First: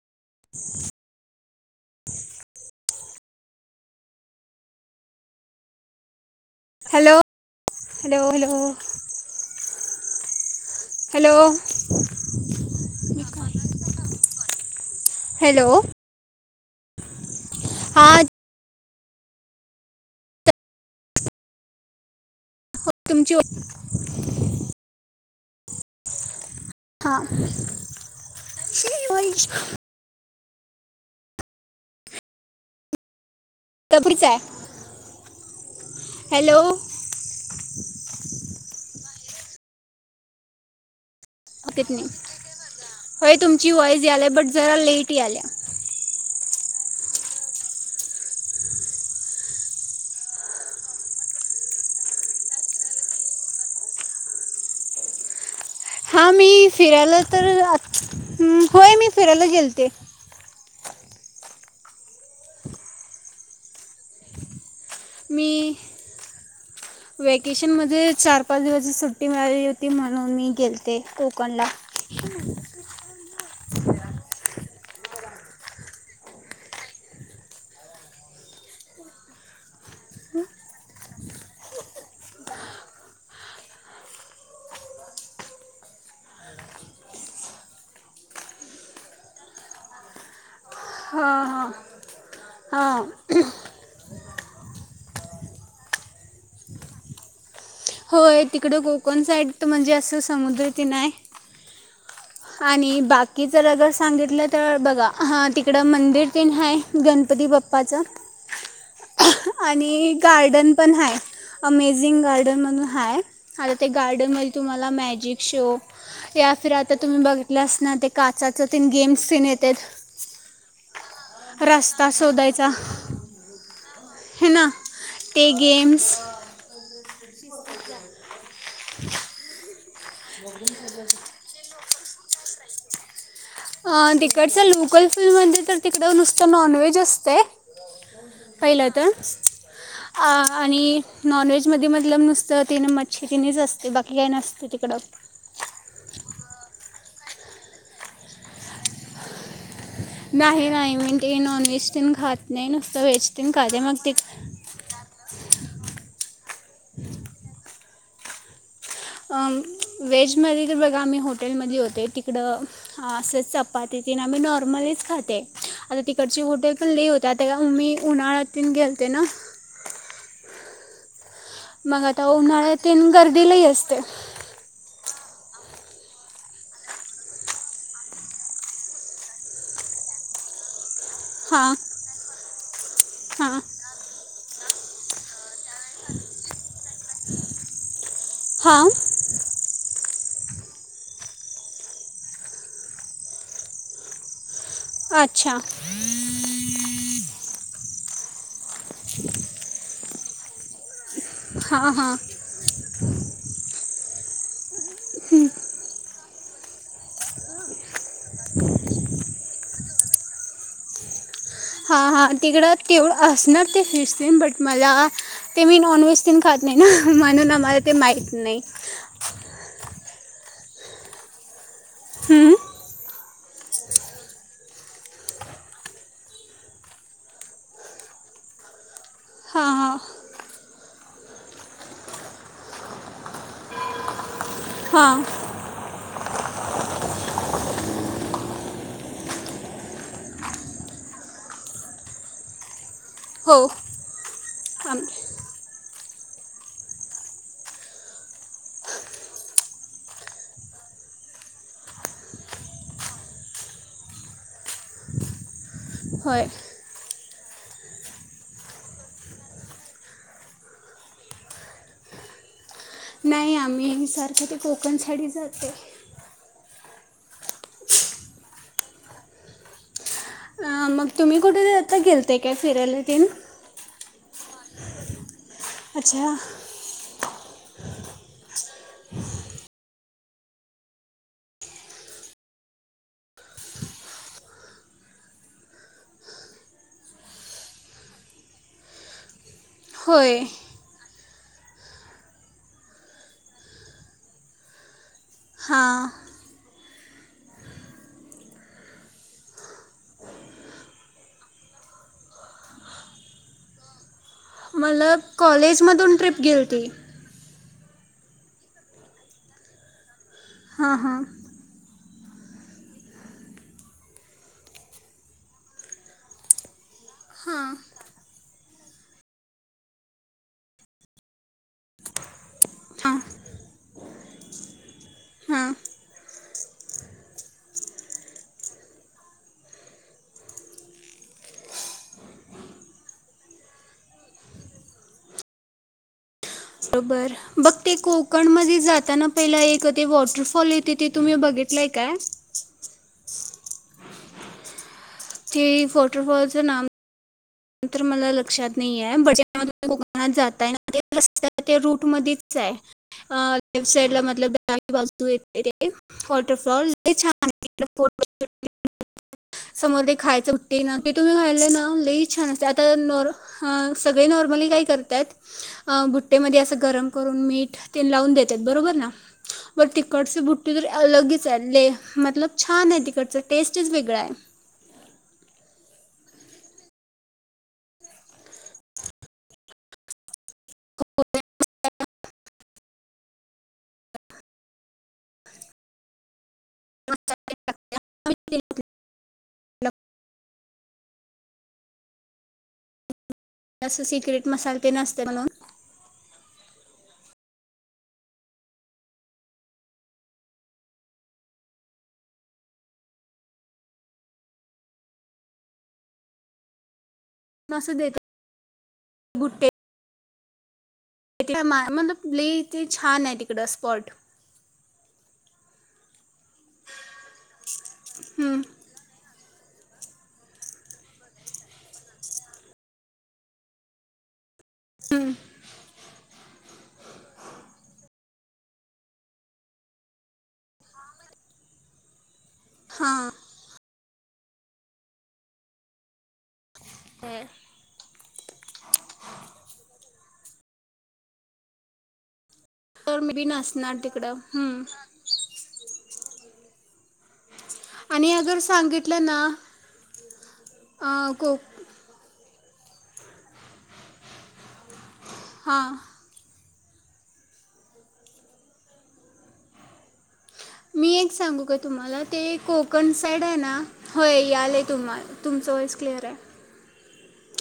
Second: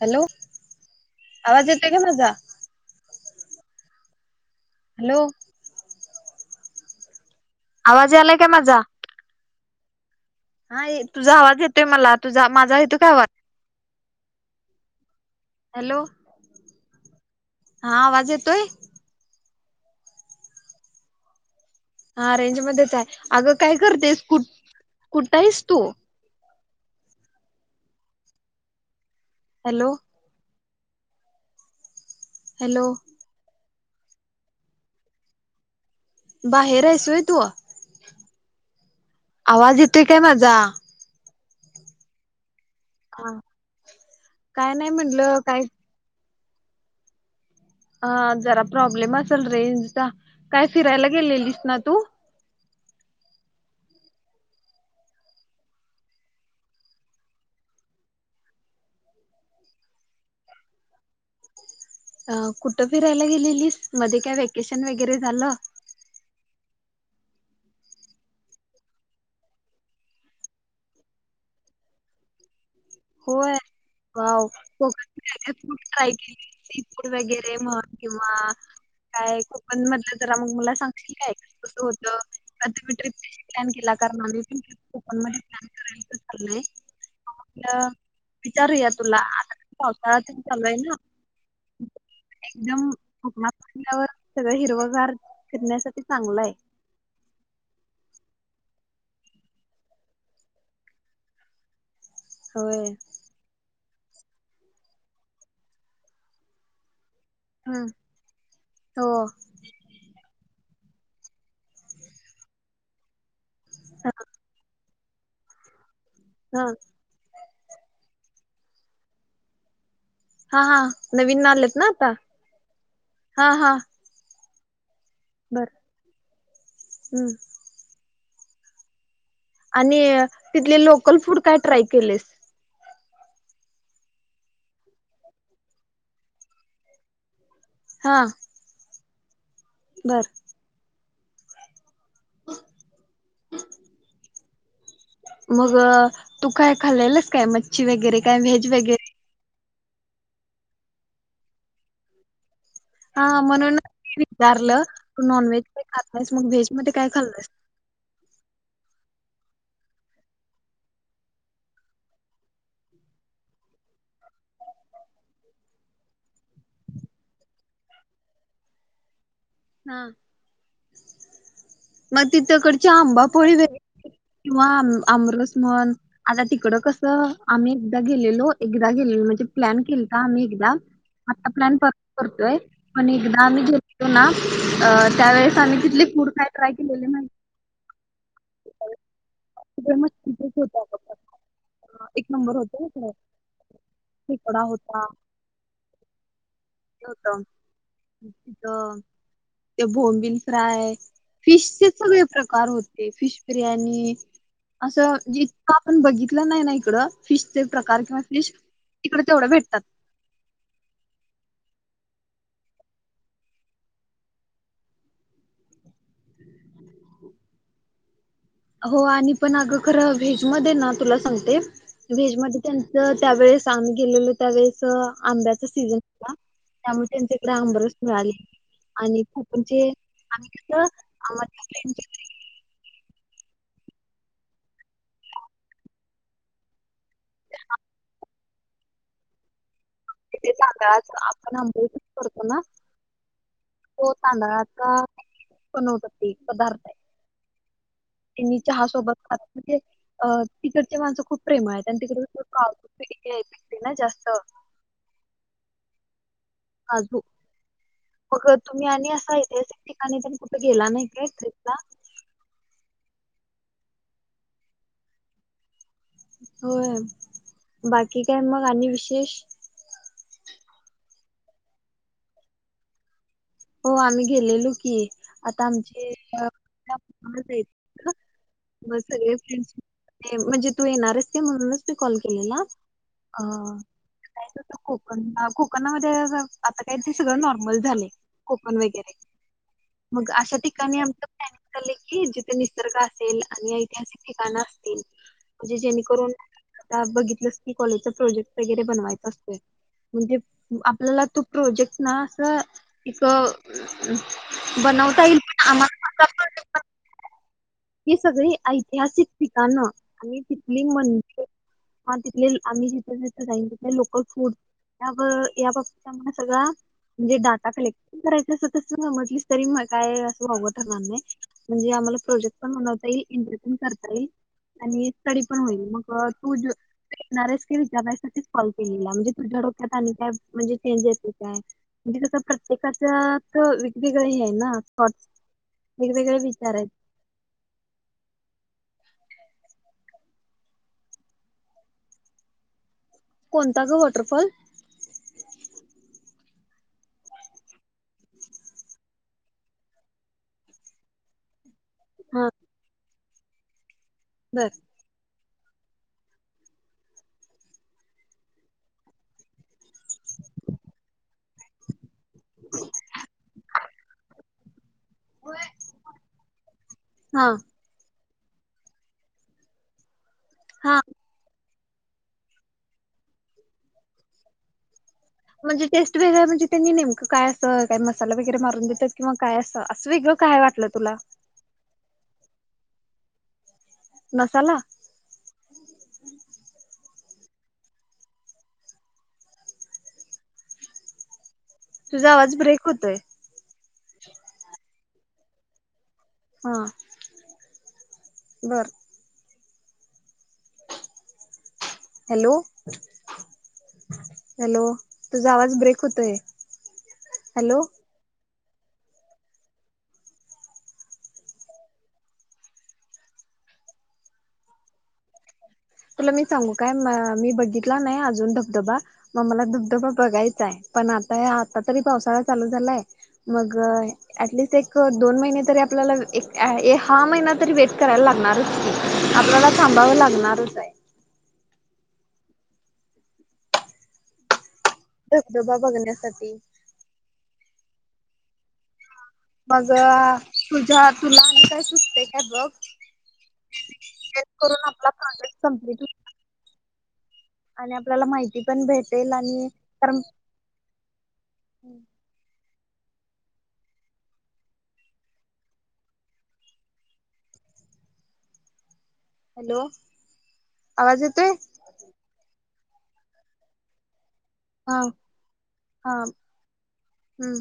Hello, आवाज येतोय का माझा? हॅलो, हॅलो, आवाज हॅलो यायलाय हॅलो का माझा? हा ए तुझा हॅलो आवाज येतोय मला, तुझा माझा येतोय का आवाज? हॅलो, हा हां आवाज येतोय? हा रेंज मध्येच हाये, तुमची अगं काय करतेस, कु कुठंयेस तु? हा, शि वैयिष हॅलो, हॅलो, काहीतरीच आहे. हॅलो बाहेरेस व्हयं तु? आवाज येतोय काय माझा? ओकथ नाही, आवाज येतोय माझा? होय हा तुमची वॉईज याले बट काय जरा नाही लेट म्हटलं याले. काय हा जरा प्रॉब्लेम असेल रेंजचा, काय फिरायला गेलेलीस ना तू? हा मी फिरायला तर आत, होय मी फिरायला गेलते. अं कुठं फिरायला गेलेलीस, मध्ये काय वेकेशन वगैरे झालं मी [inaudible] वॅकेशन म्हणजे चार-पाच दिवसची सुट्टी मिळाली होती, म्हणून मी गेलते कोकणला. होय, अं कोकणात [unintelligible] सी फूड वगैरे मग किंवा काय कोकन मधलं जरा मग मला सांग की काय कसं होत, आन् तुम्ही ट्रिप कशी प्लॅन केला? कारण मला पण कोकण मध्ये प्लॅन करायचं चाललंय. मग म्हटलं विचारूया तुला आता पावसाळा पण चालू आहे ना. हा, एकदम उकमाडावर सगळं हिरवं गार फिरण्यासाठी चांगलय. होय. तिकड कोकण साईड म्हणजे असं समुद्र की नाय होय. आणि बाकी जर अगर सांगितलं तर बघा तिकडं मंदिर तिन हाय गणपती हम्म बाप्पाच. हो. आणि गार्डन पण आहे. अमेझिंग गार्डन म्हणून हाय आता ते हा गार्डन मध तुम्हाला मॅजिक शोप या हा फिर आता तुम्ही बघितलं अस ना ते काचाच तीन गेम्स सीन येतात. हा -हा नवीन नालेत ना रस्ता आता हा- हा. ही ना ते बर गेम्स. हम्म. आणि तिथले लोकल फूड काय ट्राय केलेस? अ तिकडचं लोकल फूड म्हणजे तर तिकडं नुसत नॉनव्हेज असते. हा. पहिलं तर बर आ आणि नॉन व्हेजमध्ये -मध्ये तिथलं नुसतं तीन मच्छी तिनच असते बाकी काही नसते तिकडं. मग तू काय खाल्लेलंस काय मच्छी वगैरे काय व्हेज वगैरे? नाही -नाही. मी ते नॉन व्हेज तीन खात नाही ना. हा म्हणून विचारलं तू नॉन व्हेज काही खात नाहीस. मग व्हेज मध्ये काय खाल्ला? व्हेज मध्ये तर बघा आम्ही हॉटेलमधली होते तिकडं हा असंच चपाती तीन आम्ही नॉर्मलीच खाते आता तिकडची हॉटेल पण लय होते. त्यात मी उन्हाळ्याून गेलते ना. हा आता मग उन्हाळ्यात तिथकडची तीन गर्दी आंबापोळी लई असते वगैरे किंवाम आमरस म्हण. आता तिकड कसं आम्ही एकदा गेलेलो -एकदा गेलेलो म्हणजे प्लॅन केलता आम्ही एकदा आता हां प्लॅन परत करतोय. पण एकदा हां आम्ही घेलतो ना अ त्यावेेळेस आम्ही तिथले फूड काय ट्राय केलेले माहिती का. हा. [unintelligible] एक नंबर होत तिथलं खेकडा होता. अच्छा होत तिथ ते बोंबिल फ्राय फिशचे हां हां सगळे प्रकार होते. फिश बिर्याणी असं जे आपण बघितलं नाही ना इकड फिशचे प्रकार किंवा फिश इकड तेवढं भेटतात. हा -हा तिकडं तेवढं असणार ते बीच तेन बट मला ते मी नॉनव्हेज तिन खात नाही. ना म्हणून आम्हाला ते माहित नाही. हो आणि पण अगं खरं व्हेजमध्ये ना तुला सांगते हं? व्हेजमध्ये त्यांच त्यावेेळेस आम्ही गेलेलो त्यावेेळेस आंब्याचा सीझन होता. त्यामुळे तिकडं आमरस मिळाली. आणि हां खूणजे हां [inaudible] हा. सांगाच आपण आंबेच करतो ना? हो. तो तांदळाचा आम बनवतात पदार्थताय. त्यां चहा सोबत हात होते अ तिकड ते माणसं खूप प्रेम आहे. आणि तिकडे काजू पिकते ना जास्त. होय. आजु मग तुम्ही आणि असा ऐतिहासिक ठिकाणी तेन कुठे गेला नाही काय ट्रीपला नाही आम्ही नेहमी सारखं ते कोकण साइड ही जाते होय बाकी काय मग आणि विशेष अं, मग तुम्ही कुठे आता गेलते काय फिरायला तेन हो आम्ही गेलेलो की आता आमचे अच्छा अ [inaudible] मग सगळे फ्रेंड म्हणजे तू येणार असते म्हणूनच मी कॉल केलेला अ जायचं होतं कोकणला कोकणामध्ये आता काय ते सगळं नॉर्मल झालंय कोकण वेगेरे मग होय अशा ठिक काणी आमचं प्लॅनिंग चाललंय की जिथे निसर्ग असेल आणि ऐतिहासिक ठिकाणं असतील म्हणजे हां जेणेकरून आता बघितलंस की कॉलेजचा प्रोजेक्ट वगैरे बनवायचा असतोय म्हणजे आपल्याला तो प्रोजेक्ट ना असं एक मला बनवता येईल पण कॉलेजमधून आम्हाला ट्रिप गेलती ही सगळी ऐतिहासिक ठिकाणं आणि तिथली हां हां मंदिरं आन तिथले आम्ही जिथं जिथं जाईन तिथले लोकल फूड या ब बाबतीत आम्हाला सगळा म्हणजे हां डाटा कलेक्ट करायचं असं तसं समजलीस तरी काय असं वावगं ठरणार नाही म्हणजे आम्हाला प्रोजेक्ट पण बनवता हां येई इंटर पण करता येई आणि स्टडी पण हां होईल मग तू ज तू येणार आहेस की विचारायसाठीच कॉल केलेला म्हणजे तुझ्या डोक्यात आणि काय म्हणजे चेंज येते काय म्हणजे कसं प्रत्येकाच्यात वेगवेगळं ही आहे ना थॉट वेगवेगळे विचार आहे बर बघते कोकणमध्ये जाताना पहिला एक ते वॉटरफॉल येते ते तुम्ही बघितलंय काय कोणता गं वॉटरफॉल ते वॉटरफॉलचं नाम तर मला लक्षात नाहीेये [inaudible] कोकणात जाताय ते रस्त्या ते रूट हा मधेच आहे अ लेफ्ट बर साईडला [inaudible] तू येते वॉटरफॉल [inaudible] समोर ते खायचं बघते ना ते तुम्ही खाल्लं ना लई छान असते आता नॉर हा सगळे नॉर्मली काय करत्यात अ बुट्टेमध्ये असं गरम करून हा मीठ तेन लावून देत्यात बरोबर ना वर तिकडचे बुट्टी तर हा अलगचाय लय मतलब छान आहे तिकडचं टेस्टच वेगळा आहे म्हणजे टेस्ट वेगळं हाय म्हणजे त्यांनी नेमकं काय असं काय मसाला वगैरे मारून देत्यात किंवा काय असं असं वेगळं काय वाट लं तुला मसाला [inaudible] तुझा आवाज ब्रेक होतोय असं सिक्रेट मसाला तेन असते म्हणून हा बर हॅलो हॅलो तुझा आवाज ब्रेक होतोय हॅलो मस्त देत् भुट्टे [inaudible] मतलब लय ते छान हाय तिकडं स्पॉट तुला मी सांगू काय, मी बघितला नाही अजून धबधबा. मग मला धबधबा बघायचा आहे, पण आता आता तरी पावसाळा चालू झालाय. मग ॲटलिस्ट एक दोन महिने तरी आपल्याला एक हा महिना तरी वेट करायला लागणारच, आपल्याला थांबावं लागणारच आहे. हां. धबधबा बघण्यासाठी. हम्म. माझ तुझ्या तुला आणि काय सुचतंय काय बघ. तर मी बी नसणार तिकडं हम्म. संपली की, आणि आपल्याला अगर माहिती पण सांगितलं भेटेल आणि कारण आं को हां. हॅलो. मी आवाज एक येतोय सांगू काय तुम्हाला, ते कोकण साईड आहे ना होय यायलय हा तुम्हाला तुमचं वॉईस हा क्लिअर आहे. हम्म.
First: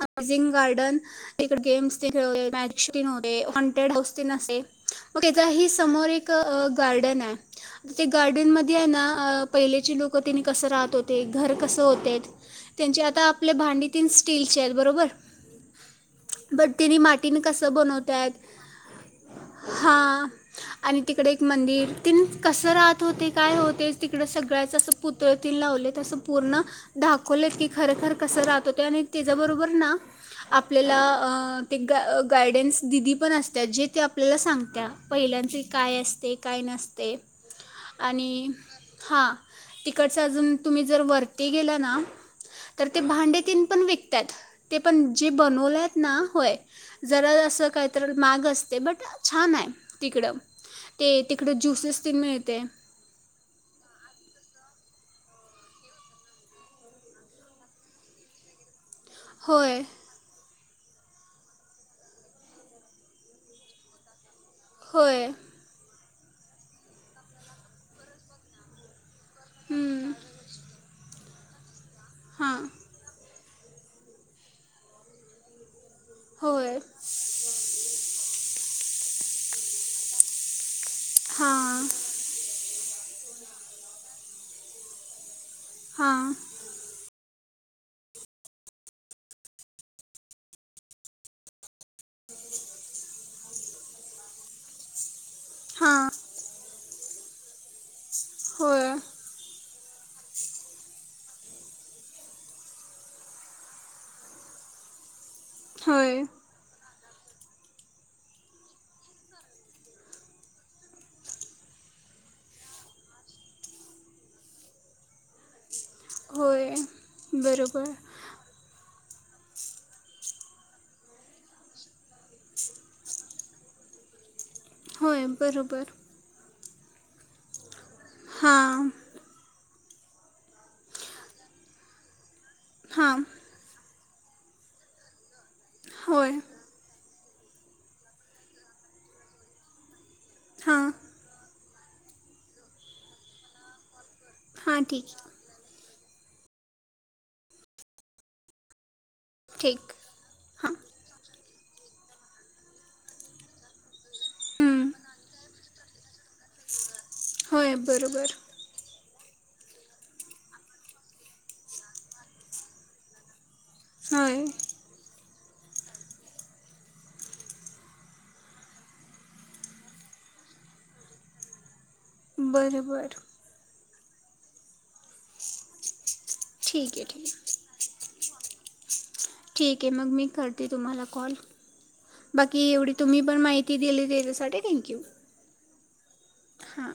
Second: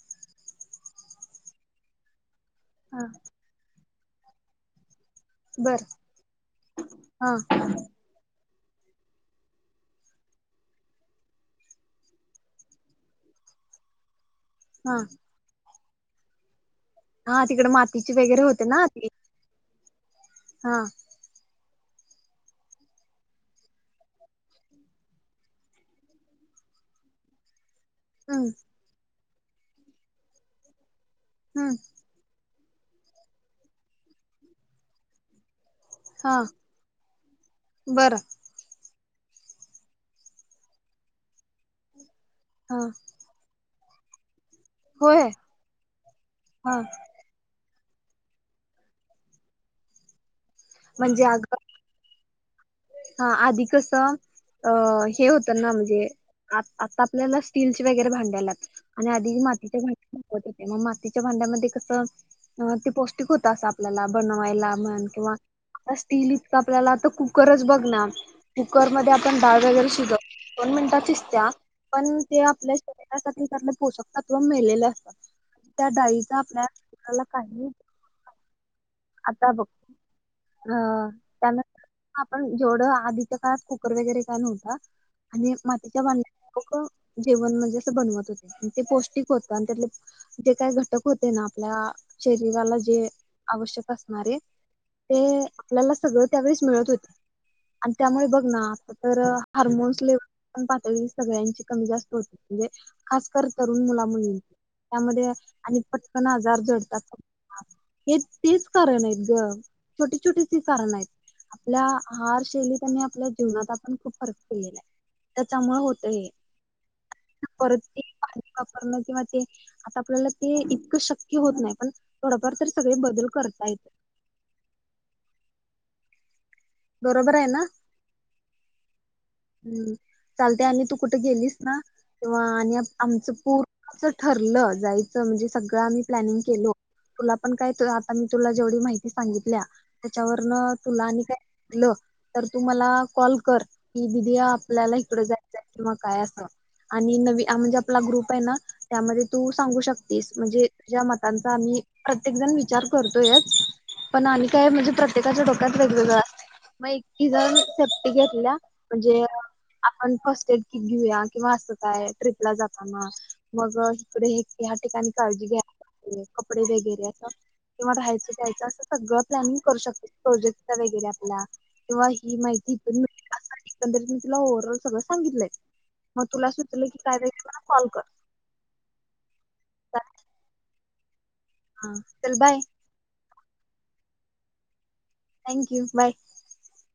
हाऊसिंग गार्डन इकडे गेम्स तेन खेळ हा मॅजिकन होते, हॉंटेड हाऊस तेन असते. त्याच्याही बर समोर एक गार्डन आहे. हा ते गार्डन मध्ये आहे ना पहिलेचे लोक तिने कसं राहत होते घर कसं होतेत त्यांचे आता आपले भांडी तेन स्टीलचे आहेत. हा बरोबर? बरं तेनी मातीने हा कस तिकडे मातीची बनवतात? वगैरे होते ना ती हां हा आणि तिकडे एक मंदिर तेनी कसं राहत होते? काय होते? तिकडे सगळ्याच असं पुत तळे तेन लावलेत असं पूर्ण दाखवलेत की खरं खरं कसं हम्म राहत होते? आणि त्याच्याबरोबर ना आपल्याला हम्म ते गायडन्स दिदी पण असत्या, जे ते आपल्याला सांगत्या. पहिल्यांची काय असते? हा काय नसते? बरं आणि हा तिकडच अजून तुम्ही जर वरती गेला ना हा तर ते भांडे तेन पण विकत आहेत ते पण होय जे बनवलेत ना, होय. हा जरा असं काही तर महाग असते, बट छान आहे तिकडं. ते तिकडे ज्युसेस तेन मिळते. हां आधी कसं अ हे होतं ना, म्हणजे आता आपल्याला स्टीलचे वगैरे भांडी आल्यात. आणि आधी मातीच्या होय भांडी मग मातीच्या भांड्यामध्ये कस ते पौष्टिक होत अस आपल्याला बनवायला. म्हण होय किंवा स्टील इतकं आपल्याला आता कुक्कर च बघ ना कुक्करमध्ये आप पण डाळ वैगेरे हम्म, शिजवतो, दोन मिनिटात शिजत्या पण ते हां आपल्या शरी त्यासाठी आपलं पोषक तत्त्व मेलेले असतात. म्हणजे त्या डाळीचा आपल्या होय शरीराला काही उपयोग आता बघ हां त्यानां हां आपण जेवढं आधीच्या काळात कुकर वगैरे काय नव्हता, आणि मातीच्या हां भांड्यात लोकं जेवण म्हणजे असं बनवत होते, आणि ते पौष्टिक होतं आणि त्यातले जे काय घटक होते ना आपल्या शरीराला जे आवश्यक असणारे ते आपल्याला हां सगळं त्यावेळेस मिळत होते. आणि त्यामुळे बघ ना आता होय तर हार्मोन्स लेवल पण पातळी सगळ्यांची कमी जास्त होते, म्हणजे खासकरून तरुण मुला-मुलीं त्यामध्ये आणि होय पथकन आजार जडतात हेच. तेच कारण आहेत ग छोटे छोटीचे कारण आहेत. आपल्या हार शैलीत आणि आपल्या जीवनात आपण खूप फरक पडलेला आहे त्याच्यामुळे होत होय [unintelligible] बरोबर वापरण किंवा ते आता आपल्याला ते इतकं शक्य होत नाही पण थोडंफार तर सगळे बदल करता येत. होय बरोबर. बरोबर आहे ना? हा. हम्म चालते आणि तू कुठे गेलीस ना तेव्हा आणि हां आमचं पूर असं ठरलं जायचं म्हणजे सगळं आम्ही होय प्लॅनिंग केलो तुला पण काय आता मी तुला जेवढी माहिती सांगितल्या त्याच्यावरन हां तुला आणि ल तर तू मला कॉल कर की दिदीया हां आपल्याला ठीक इकडे जा किंवा काय अस आणि नवी म्हणजे आपला ग्रुप आहे ना त्यामध्ये तू सांगू ठीक शकते म्हणजे हां या मतांचा आम्ही प्रत्येक जण विचार करतोयच पण आणि काय हम्म, म्हणजे प्रत्येकाच्या डोक्यात वेग मग इकी जण होय सेप्टी बरोबर घेतल्या म्हणजे आपण फस्ट एड क घेऊया किंवा असं काय ट्रिपला जाताना मग इकडे हे होय ह्या ठिकाणी काळजी घ्यायला ला कपडे वगैरे असं किंवा राहायचं यायचं असं सगळं लॅनिंग करू शकतो जेक्ट वगैरे किंवा ही माहितीं बरं बरं एकंदरीत मी तुला ओव्हरऑल सगळं सांगितलंय. मग तुला सुितलं ठीक की आहे ठीक काय वे आहे मला कॉल कर ठीक आहे मग मी करते तुम्हाला कॉल चल बाय बाकी एवढी तुम्ही पण माहिती दिली त्याच्यासाठी थँक्यू. Thank you bye. हां.